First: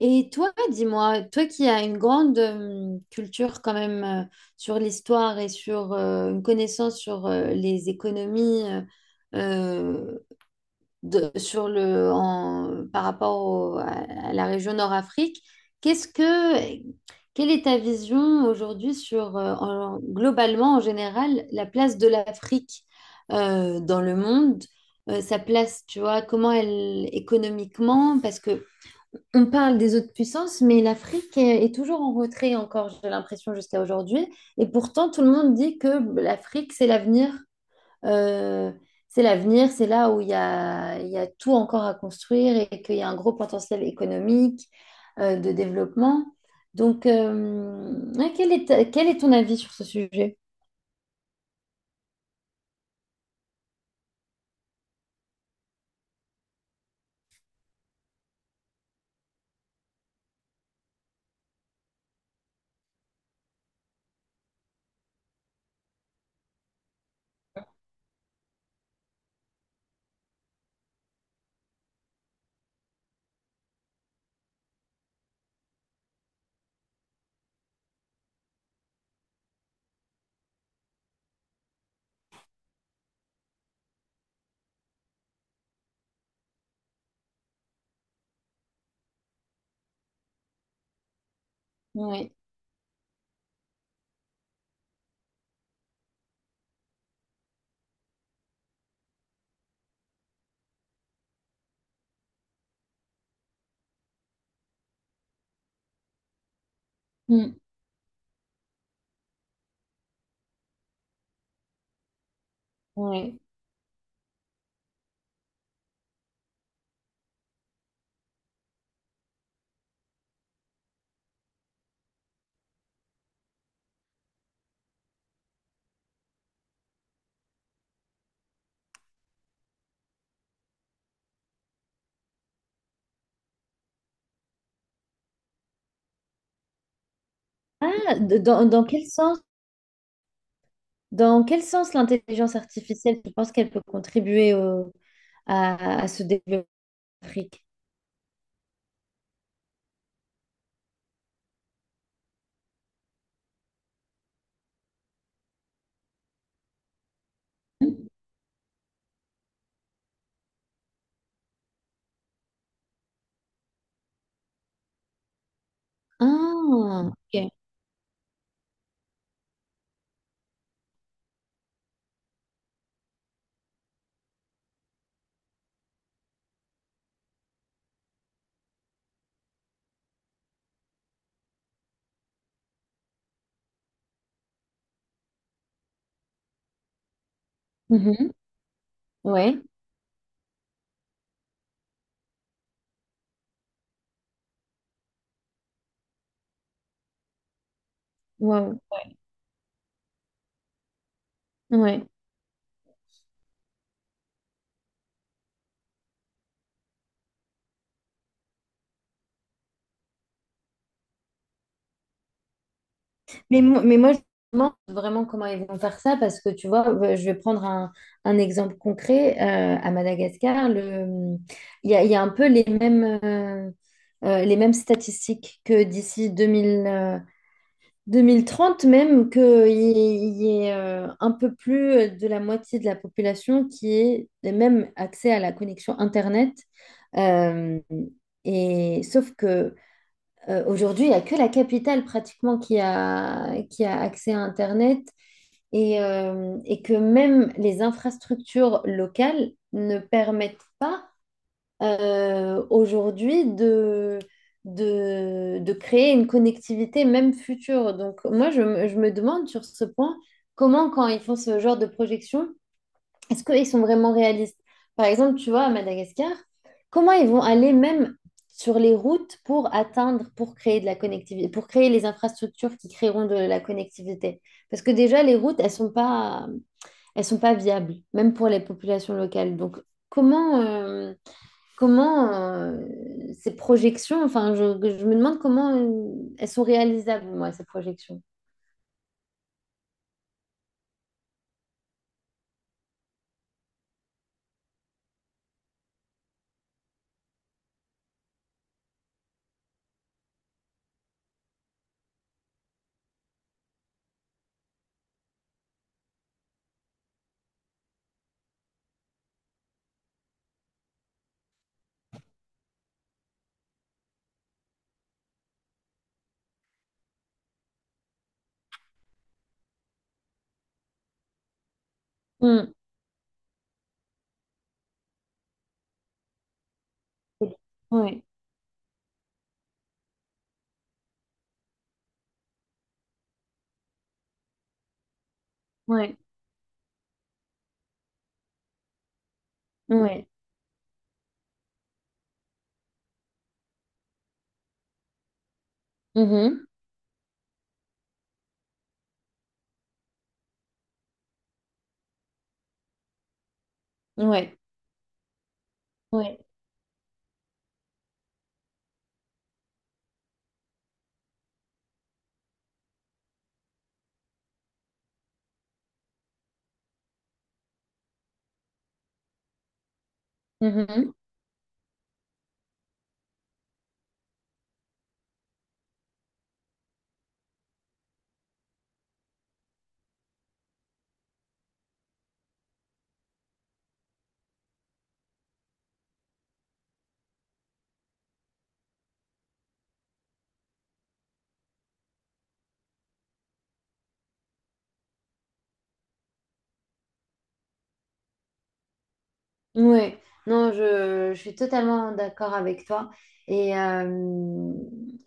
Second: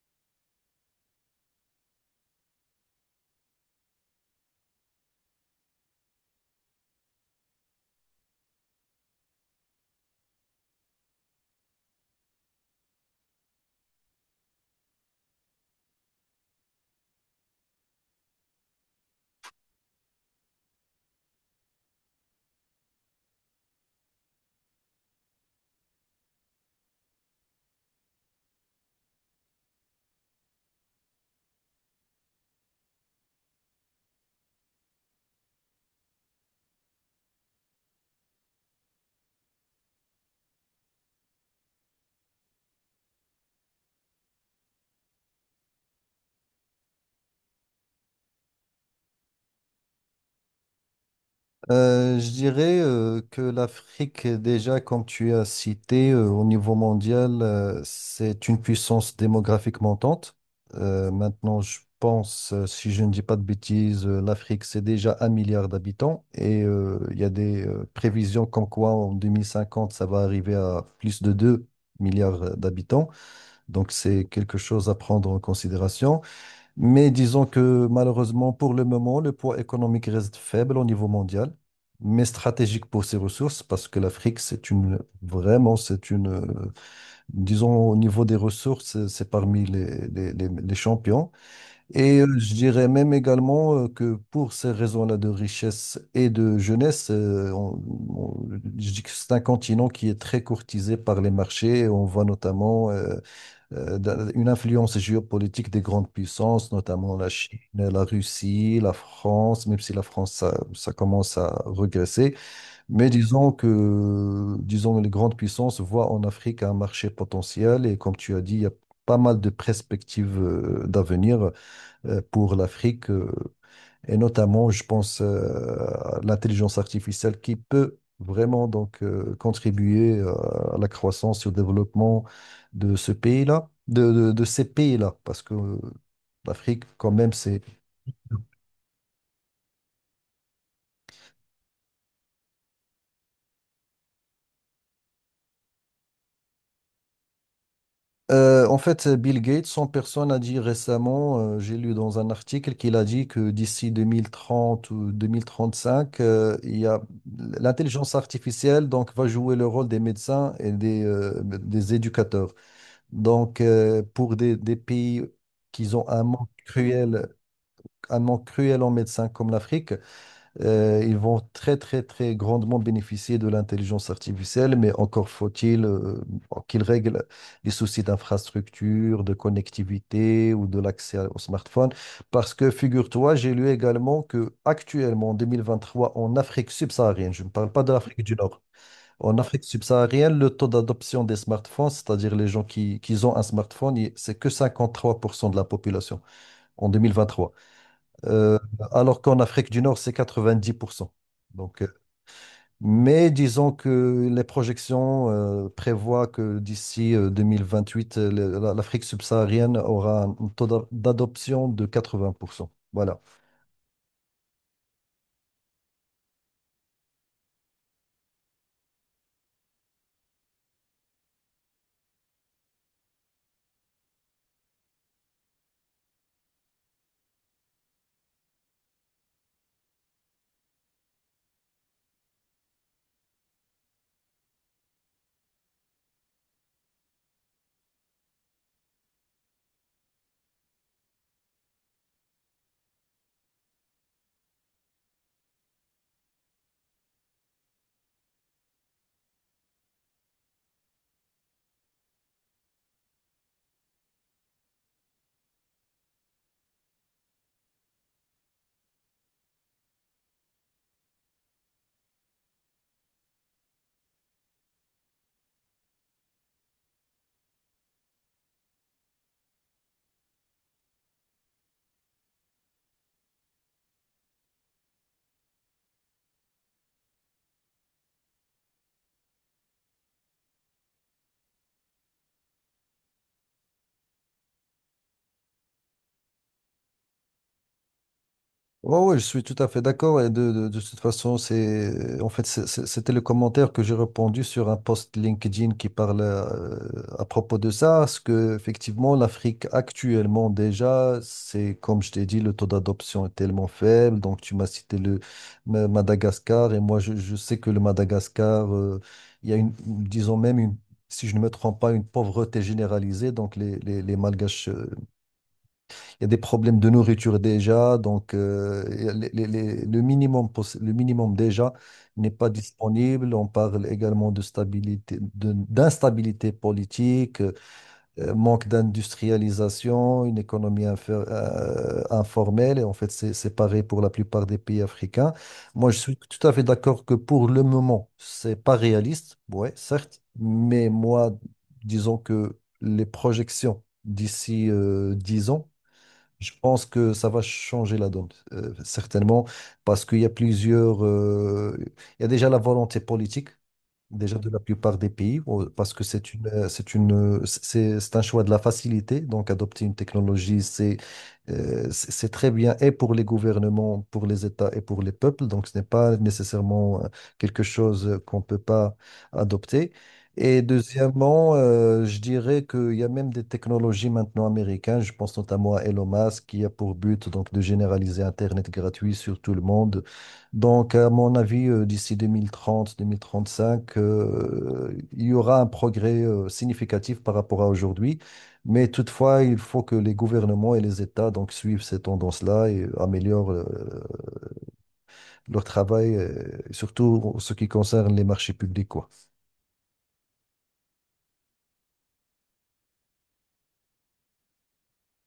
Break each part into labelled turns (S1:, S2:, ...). S1: Et toi, dis-moi, toi qui as une grande culture quand même sur l'histoire et sur une connaissance sur les économies euh, sur par à la région Nord-Afrique, qu'est-ce que, quelle est ta vision aujourd'hui sur globalement en général la place de l'Afrique dans le monde? Sa place, tu vois, comment elle économiquement, parce que on parle des autres puissances, mais est toujours en retrait encore, j'ai l'impression, jusqu'à aujourd'hui. Et pourtant, tout le monde dit que l'Afrique, c'est l'avenir. Euh, c'est l'avenir, c'est là où il y a tout encore à construire et qu'il y a un gros potentiel économique, de développement. Donc, ouais, quel est ton avis sur ce sujet?
S2: Je dirais que l'Afrique, déjà, comme tu as cité, au niveau mondial, c'est une puissance démographique montante. Maintenant, je pense, si je ne dis pas de bêtises, l'Afrique, c'est déjà un milliard d'habitants et il y a des prévisions comme quoi en 2050, ça va arriver à plus de 2 milliards d'habitants. Donc, c'est quelque chose à prendre en considération. Mais disons que malheureusement, pour le moment, le poids économique reste faible au niveau mondial, mais stratégique pour ses ressources, parce que l'Afrique, c'est une, vraiment, c'est une, disons, au niveau des ressources, c'est parmi les champions. Et
S1: Oui.
S2: je dirais même également que pour ces raisons-là de richesse et de jeunesse, on- je dis que c'est un continent qui est très courtisé par les marchés. On voit notamment une influence géopolitique des grandes puissances, notamment la Chine,
S1: Mm.
S2: la Russie, la France, même si la France, ça commence à regresser. Mais
S1: Oui.
S2: disons que, les grandes puissances voient en Afrique un marché potentiel et comme tu as dit, il y a pas mal de perspectives d'avenir pour l'Afrique, et notamment, je pense, à l'intelligence artificielle qui peut vraiment donc contribuer à la croissance et au développement de ce pays-là, de ces pays-là, parce que l'Afrique, quand même, c'est...
S1: Ah, de- dans, dans quel sens, dans quel sens l'intelligence artificielle, tu penses qu'elle peut contribuer à ce développement? Afrique.
S2: En fait, Bill Gates, son personne a dit récemment, j'ai lu dans un article qu'il a dit que d'ici 2030 ou 2035, il y a l'intelligence artificielle donc va jouer le rôle des médecins et des éducateurs. Donc, pour des pays qui ont un manque
S1: Ah,
S2: cruel,
S1: ok.
S2: un manque cruel en médecins comme l'Afrique, ils vont très, très, très grandement bénéficier de l'intelligence artificielle, mais encore faut-il qu'ils règlent les soucis d'infrastructure, de connectivité ou de l'accès au smartphone. Parce que, figure-toi, j'ai lu également que actuellement, en 2023, en Afrique subsaharienne, je ne parle pas de l'Afrique
S1: Mhm.
S2: du Nord, en
S1: Ouais,
S2: Afrique subsaharienne, le taux d'adoption des smartphones, c'est-à-dire les gens qui ont un smartphone, c'est que 53% de la population en 2023. Euh,
S1: waouh.
S2: alors qu'en Afrique du Nord, c'est 90%. Donc,
S1: Ouais.
S2: mais disons que les projections prévoient que d'ici 2028, l'Afrique subsaharienne aura un taux d'adoption de 80%. Voilà.
S1: Mais moi, je me demande vraiment comment ils vont faire ça parce que tu vois, je vais prendre un exemple concret. À Madagascar, il y a un peu les mêmes, les mêmes statistiques que d'ici 2000. 2030 même, qu'il y ait un peu plus de la moitié de la population qui ait même accès à la connexion Internet. Euh, et, sauf que aujourd'hui, il n'y a que la capitale pratiquement qui a accès à Internet et que même les infrastructures locales ne permettent pas aujourd'hui de créer une connectivité même future. Donc moi, je me demande sur ce point, comment quand ils font ce genre de projection, est-ce qu'ils sont vraiment réalistes? Par exemple, tu vois, à Madagascar, comment ils vont aller même sur les routes pour atteindre, pour créer de la connectivité, pour créer les infrastructures qui créeront de la connectivité? Parce que déjà, les routes, elles sont pas viables, même pour les populations locales. Donc, comment... comment ces projections, enfin, je me demande comment elles sont réalisables, moi, ces projections.
S2: Ouais, oui, je suis tout à fait d'accord. Et de toute façon, c'est en fait c'est- c'était le commentaire que j'ai répondu sur un post LinkedIn qui parle à propos de ça, parce que effectivement l'Afrique actuellement déjà, c'est comme je t'ai dit, le taux d'adoption est tellement faible. Donc tu m'as cité le Madagascar et moi je sais que le Madagascar, il y a une, disons même une, si je ne me trompe pas, une pauvreté généralisée. Donc les Malgaches, il y a des problèmes de nourriture déjà. Donc il y a le minimum, le minimum déjà n'est pas
S1: Mm.
S2: disponible. On parle également de stabilité, d'instabilité politique,
S1: Ouais,
S2: manque d'industrialisation, une économie informelle. Et en fait, c'est pareil pour la plupart des pays africains. Moi, je
S1: ouais,
S2: suis tout à fait d'accord que pour le moment, c'est pas réaliste, ouais, certes,
S1: ouais,
S2: mais moi, disons que les projections d'ici 10 ans, je
S1: Mhm.
S2: pense que ça va changer la donne, certainement, parce qu'il y a plusieurs. Il y a déjà la volonté politique déjà de
S1: Ouais,
S2: la plupart des pays, parce que c'est
S1: ouais,
S2: une, euh, c'est une, euh, c'est, c'est un choix de la facilité. Donc, adopter une technologie, c'est très bien et pour les gouvernements, pour les États et pour les peuples. Donc, ce n'est pas nécessairement quelque chose qu'on ne peut pas adopter. Et
S1: Mhm.
S2: deuxièmement, je dirais qu'il y a même des technologies maintenant américaines. Je pense notamment à Elon Musk qui a pour but donc de généraliser Internet gratuit sur tout le monde. Donc, à mon avis, d'ici 2030, 2035, il y aura un progrès significatif par rapport à aujourd'hui. Mais toutefois, il faut que les gouvernements et les États donc, suivent ces tendances-là et améliorent leur travail, surtout en ce qui concerne les marchés publics, quoi.
S1: Ouais. Non, je suis totalement d'accord avec toi. Et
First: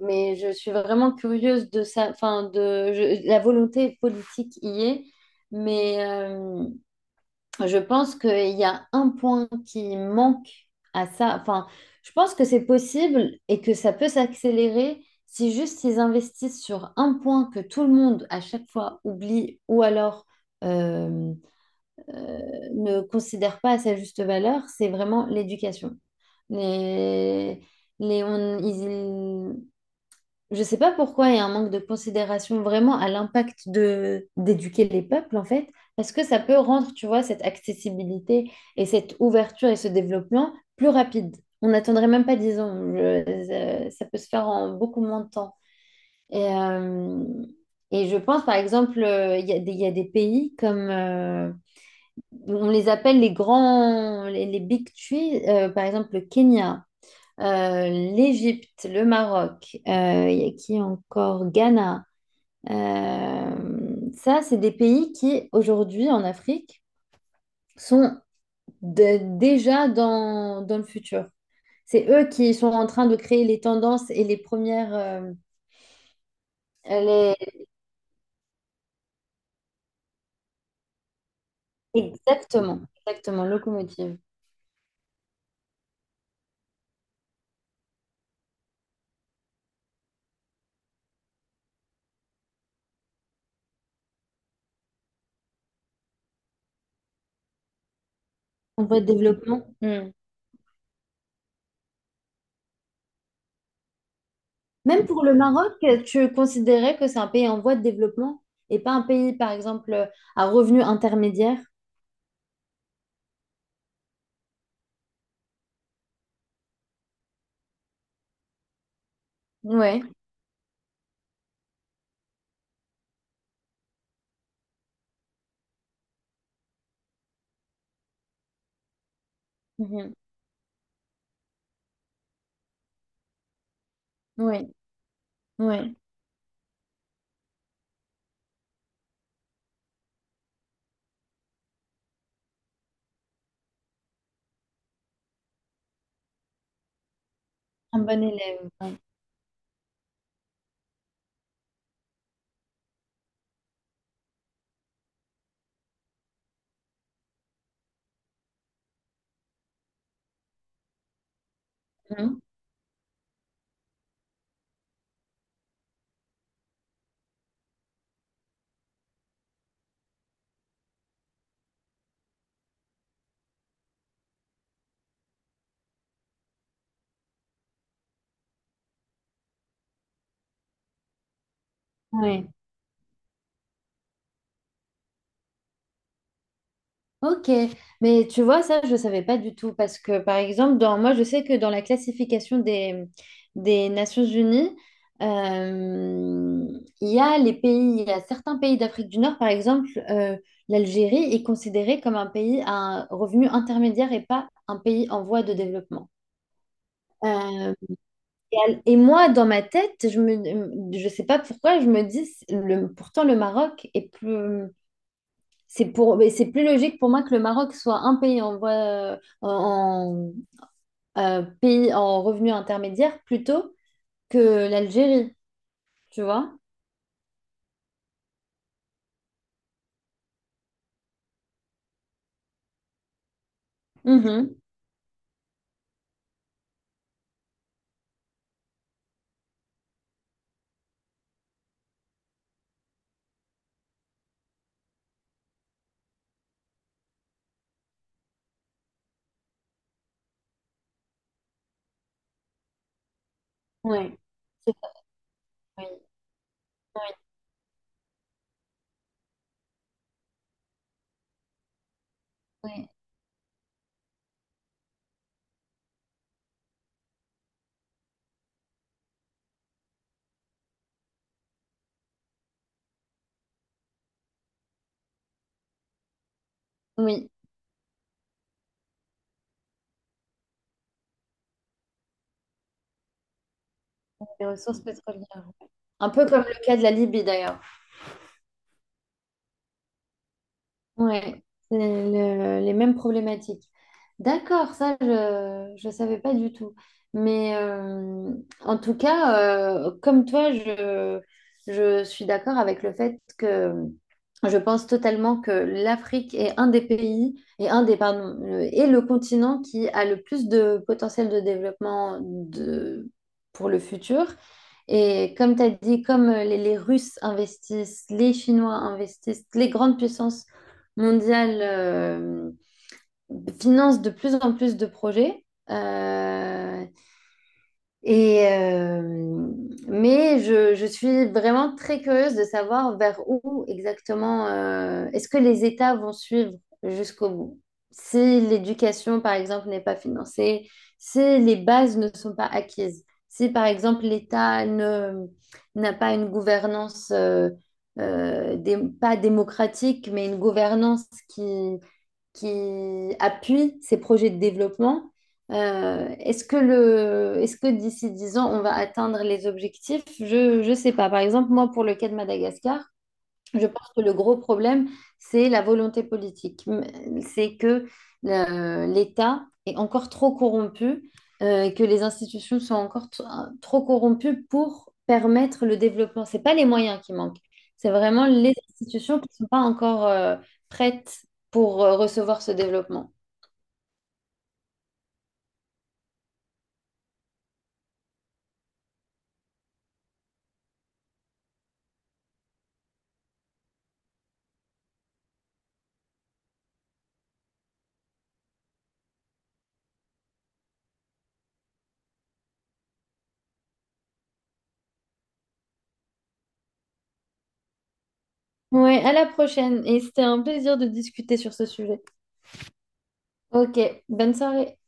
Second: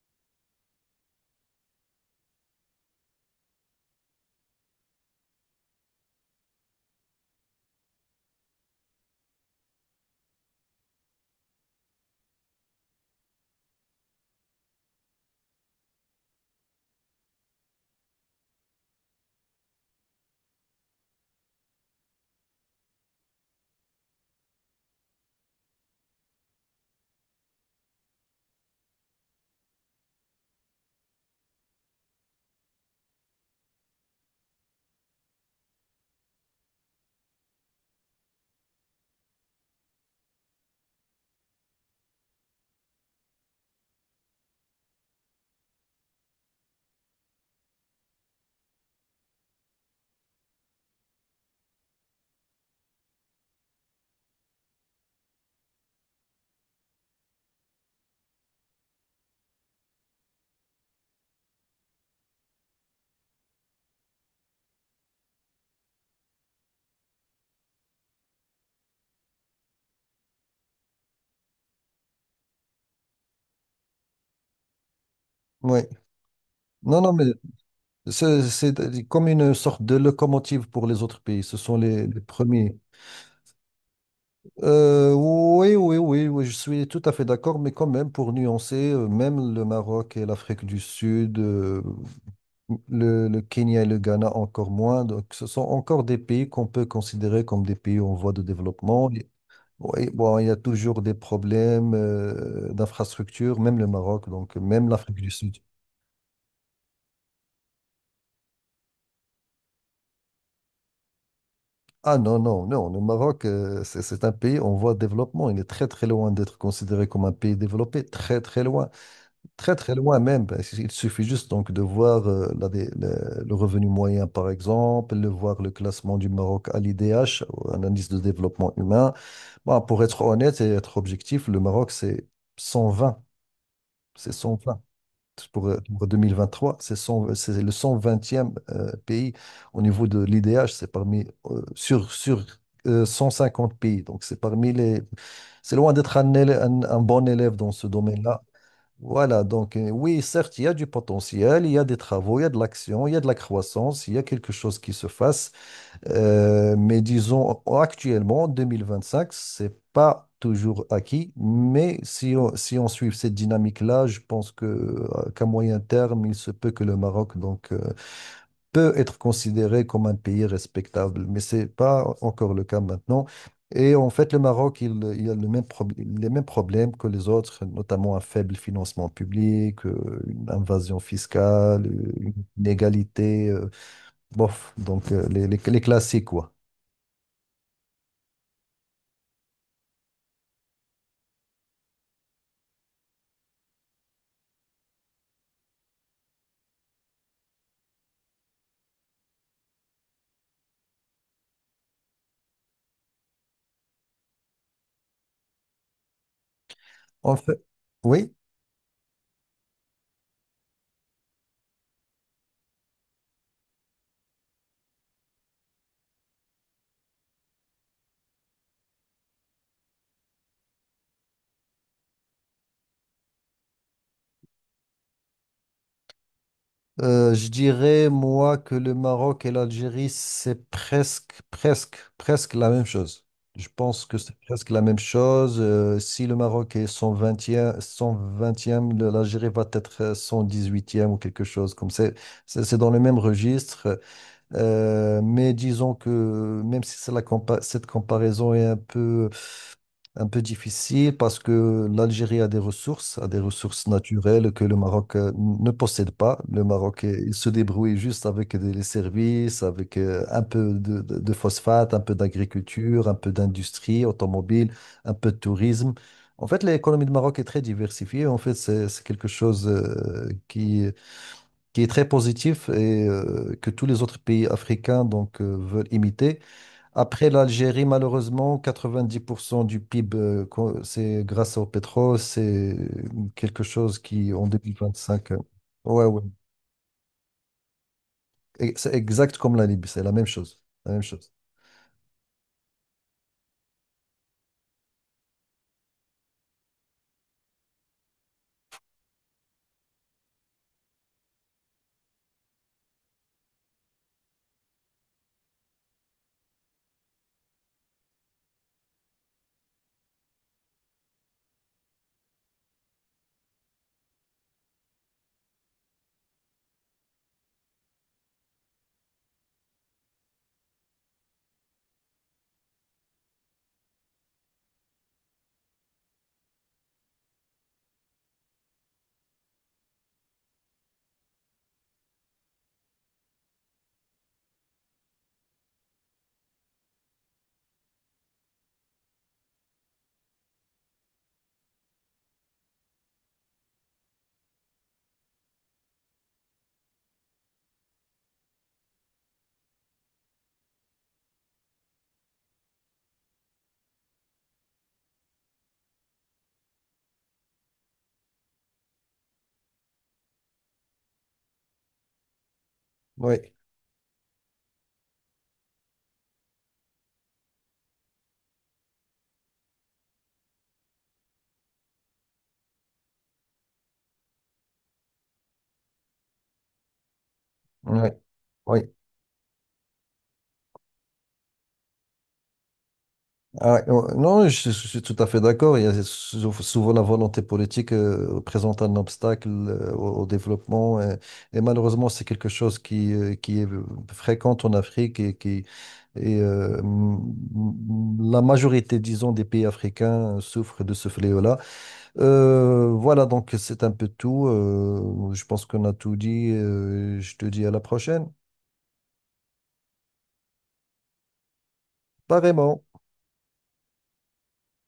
S1: mais je suis vraiment curieuse de ça. Enfin, de la volonté politique y est, mais je pense qu'il y a un point qui manque à ça. Enfin, je pense que c'est possible et que ça peut s'accélérer si juste ils investissent sur un point que tout le monde à chaque fois oublie ou alors euh, euh, ne considère pas à sa juste valeur, c'est vraiment l'éducation. Les, les, on- ils- je sais pas pourquoi il y a un manque de considération vraiment à l'impact de d'éduquer les peuples en fait, parce que ça peut rendre, tu vois, cette accessibilité et cette ouverture et ce développement plus rapide. On n'attendrait même pas 10 ans, ça peut se faire en beaucoup moins de temps. Et, euh, et je pense par exemple, il y a des pays comme, on les appelle les big three, par exemple le Kenya l'Égypte, le Maroc, il y a qui encore? Ghana. Ça, c'est des pays qui, aujourd'hui, en Afrique, sont déjà dans le futur. C'est eux qui sont en train de créer les tendances et les premières...
S2: Oui. Non, non, mais
S1: les-
S2: c'est comme une sorte de locomotive pour les autres pays. Ce sont les premiers.
S1: exactement, exactement, locomotive.
S2: Oui, oui, oui, oui, je suis tout à fait d'accord, mais quand même, pour nuancer, même le Maroc et l'Afrique du Sud, le Kenya et le Ghana encore moins, donc ce sont encore des pays qu'on peut considérer comme des pays en voie de
S1: En voie de
S2: développement.
S1: développement. Hmm.
S2: Oui, bon, il y a toujours des problèmes d'infrastructure, même le Maroc, donc même
S1: Même
S2: l'Afrique
S1: pour
S2: du
S1: le
S2: Sud.
S1: Maroc, tu considérais que c'est un pays en voie de développement et pas un pays, par exemple, à revenu intermédiaire?
S2: Ah non, non, non, le Maroc, c'est un pays en voie de développement, il est très, très loin d'être considéré comme un pays développé, très, très loin. Très, très
S1: Ouais.
S2: loin même. Il suffit juste donc de voir le revenu moyen, par exemple, de voir le classement du Maroc à l'IDH, un indice de développement humain. Bon, pour être honnête et être objectif, le Maroc, c'est 120. C'est
S1: Oui,
S2: 120. Pour, euh,
S1: oui.
S2: pour 2023, c'est le 120e pays au niveau de l'IDH. C'est sur 150 pays. Donc, c'est parmi les. C'est loin d'être un bon élève dans ce
S1: Un bon
S2: domaine-là.
S1: élève. Ouais.
S2: Voilà. Donc oui, certes, il y a du potentiel, il y a des travaux, il y a de l'action, il y a de la croissance, il y a quelque chose qui se fasse. Mais disons actuellement, en 2025, c'est pas toujours acquis, mais si
S1: Mhm.
S2: on, si on suit cette dynamique-là, je pense que qu'à moyen terme, il se peut que le Maroc donc, peut être considéré comme un pays respectable, mais c'est pas encore le cas maintenant. Et en fait, le Maroc, il a les mêmes problèmes que les autres, notamment un faible financement public, une invasion fiscale, une
S1: Ouais.
S2: inégalité, bof, donc les classiques, quoi.
S1: Ok, mais tu vois, ça, je ne savais pas du tout parce que, par exemple, dans, moi, je sais que dans la classification des Nations Unies, euh, il y a les pays, il y a certains pays d'Afrique du Nord, par exemple, l'Algérie est considérée comme un pays à un revenu intermédiaire et pas un pays en voie de développement.
S2: En fait,
S1: Euh,
S2: oui?
S1: et, et moi, dans ma tête, je sais pas pourquoi, je me dis, le, pourtant, le Maroc est plus c'est pour, mais c'est plus logique pour moi que le Maroc soit un pays en voie, pays en revenu intermédiaire plutôt que l'Algérie, tu vois?
S2: Je dirais, moi, que le Maroc et l'Algérie, c'est presque, presque, presque la même chose. Je pense que c'est
S1: Mhm.
S2: presque la même chose. Si le Maroc est 120 vingtième, l'Algérie va être 118e ou quelque chose comme ça. C'est dans le même registre. Mais disons que même si c'est cette comparaison est un peu difficile parce que l'Algérie a des ressources
S1: Oui.
S2: naturelles que le
S1: C'est-
S2: Maroc ne
S1: Oui,
S2: possède pas. Le Maroc,
S1: oui,
S2: il se débrouille juste avec les services, avec un peu de phosphate, un peu
S1: oui,
S2: d'agriculture, un peu d'industrie automobile, un peu de tourisme. En fait, l'économie du Maroc est très diversifiée. En fait, c'est quelque chose qui est très positif et que tous les autres pays africains donc, veulent imiter. Après
S1: oui,
S2: l'Algérie, malheureusement, 90% du PIB, c'est grâce au pétrole, c'est quelque chose qui,
S1: les
S2: en
S1: ressources pétrolières.
S2: 2025,
S1: Ouais.
S2: ouais,
S1: Un
S2: ouais.
S1: peu comme le cas de la Libye d'ailleurs.
S2: Et c'est exact comme la Libye, c'est la même chose, la même chose.
S1: Ouais, c'est les mêmes problématiques. D'accord, ça je savais pas du tout. Mais en tout cas, comme toi, je suis d'accord avec le fait que je pense totalement que l'Afrique est un des pays et un des pardon, et le continent qui a le plus de potentiel de développement de pour le futur. Et comme tu as dit, comme les Russes investissent, les Chinois investissent, les grandes puissances mondiale finance de plus en plus de projets. euh, et, euh, mais je suis vraiment très curieuse de savoir vers où exactement est-ce que les États vont suivre jusqu'au bout. Si l'éducation, par exemple, n'est pas financée, si les bases ne sont pas acquises, si, par exemple, l'État ne, n'a pas une gouvernance pas démocratique, mais une qui appuie ces projets de développement. Est-ce que est-ce que d'ici 10 ans, on va atteindre les objectifs? Je ne sais pas. Par exemple, moi, pour le cas de Madagascar,
S2: Oui,
S1: je pense que le gros problème, c'est la volonté politique. M- c'est que l'État est encore trop corrompu, et que les institutions sont encore trop corrompues pour permettre le développement. C'est pas les moyens qui manquent, c'est
S2: oui,
S1: vraiment les
S2: oui.
S1: institutions qui ne sont pas encore prêtes pour recevoir ce développement.
S2: Non, je suis tout à fait d'accord. Il y a souvent la volonté politique présente un obstacle au développement. Et, malheureusement, c'est quelque chose qui est fréquent en Afrique et qui et, m- m- la majorité, disons, des pays africains souffrent de ce fléau-là. Voilà, donc c'est un peu tout. Je pense qu'on a tout dit. Je te dis à la prochaine.
S1: Ouais, à la prochaine. Et c'était un plaisir de discuter sur ce sujet.
S2: Pas vraiment.
S1: Ok, bonne soirée.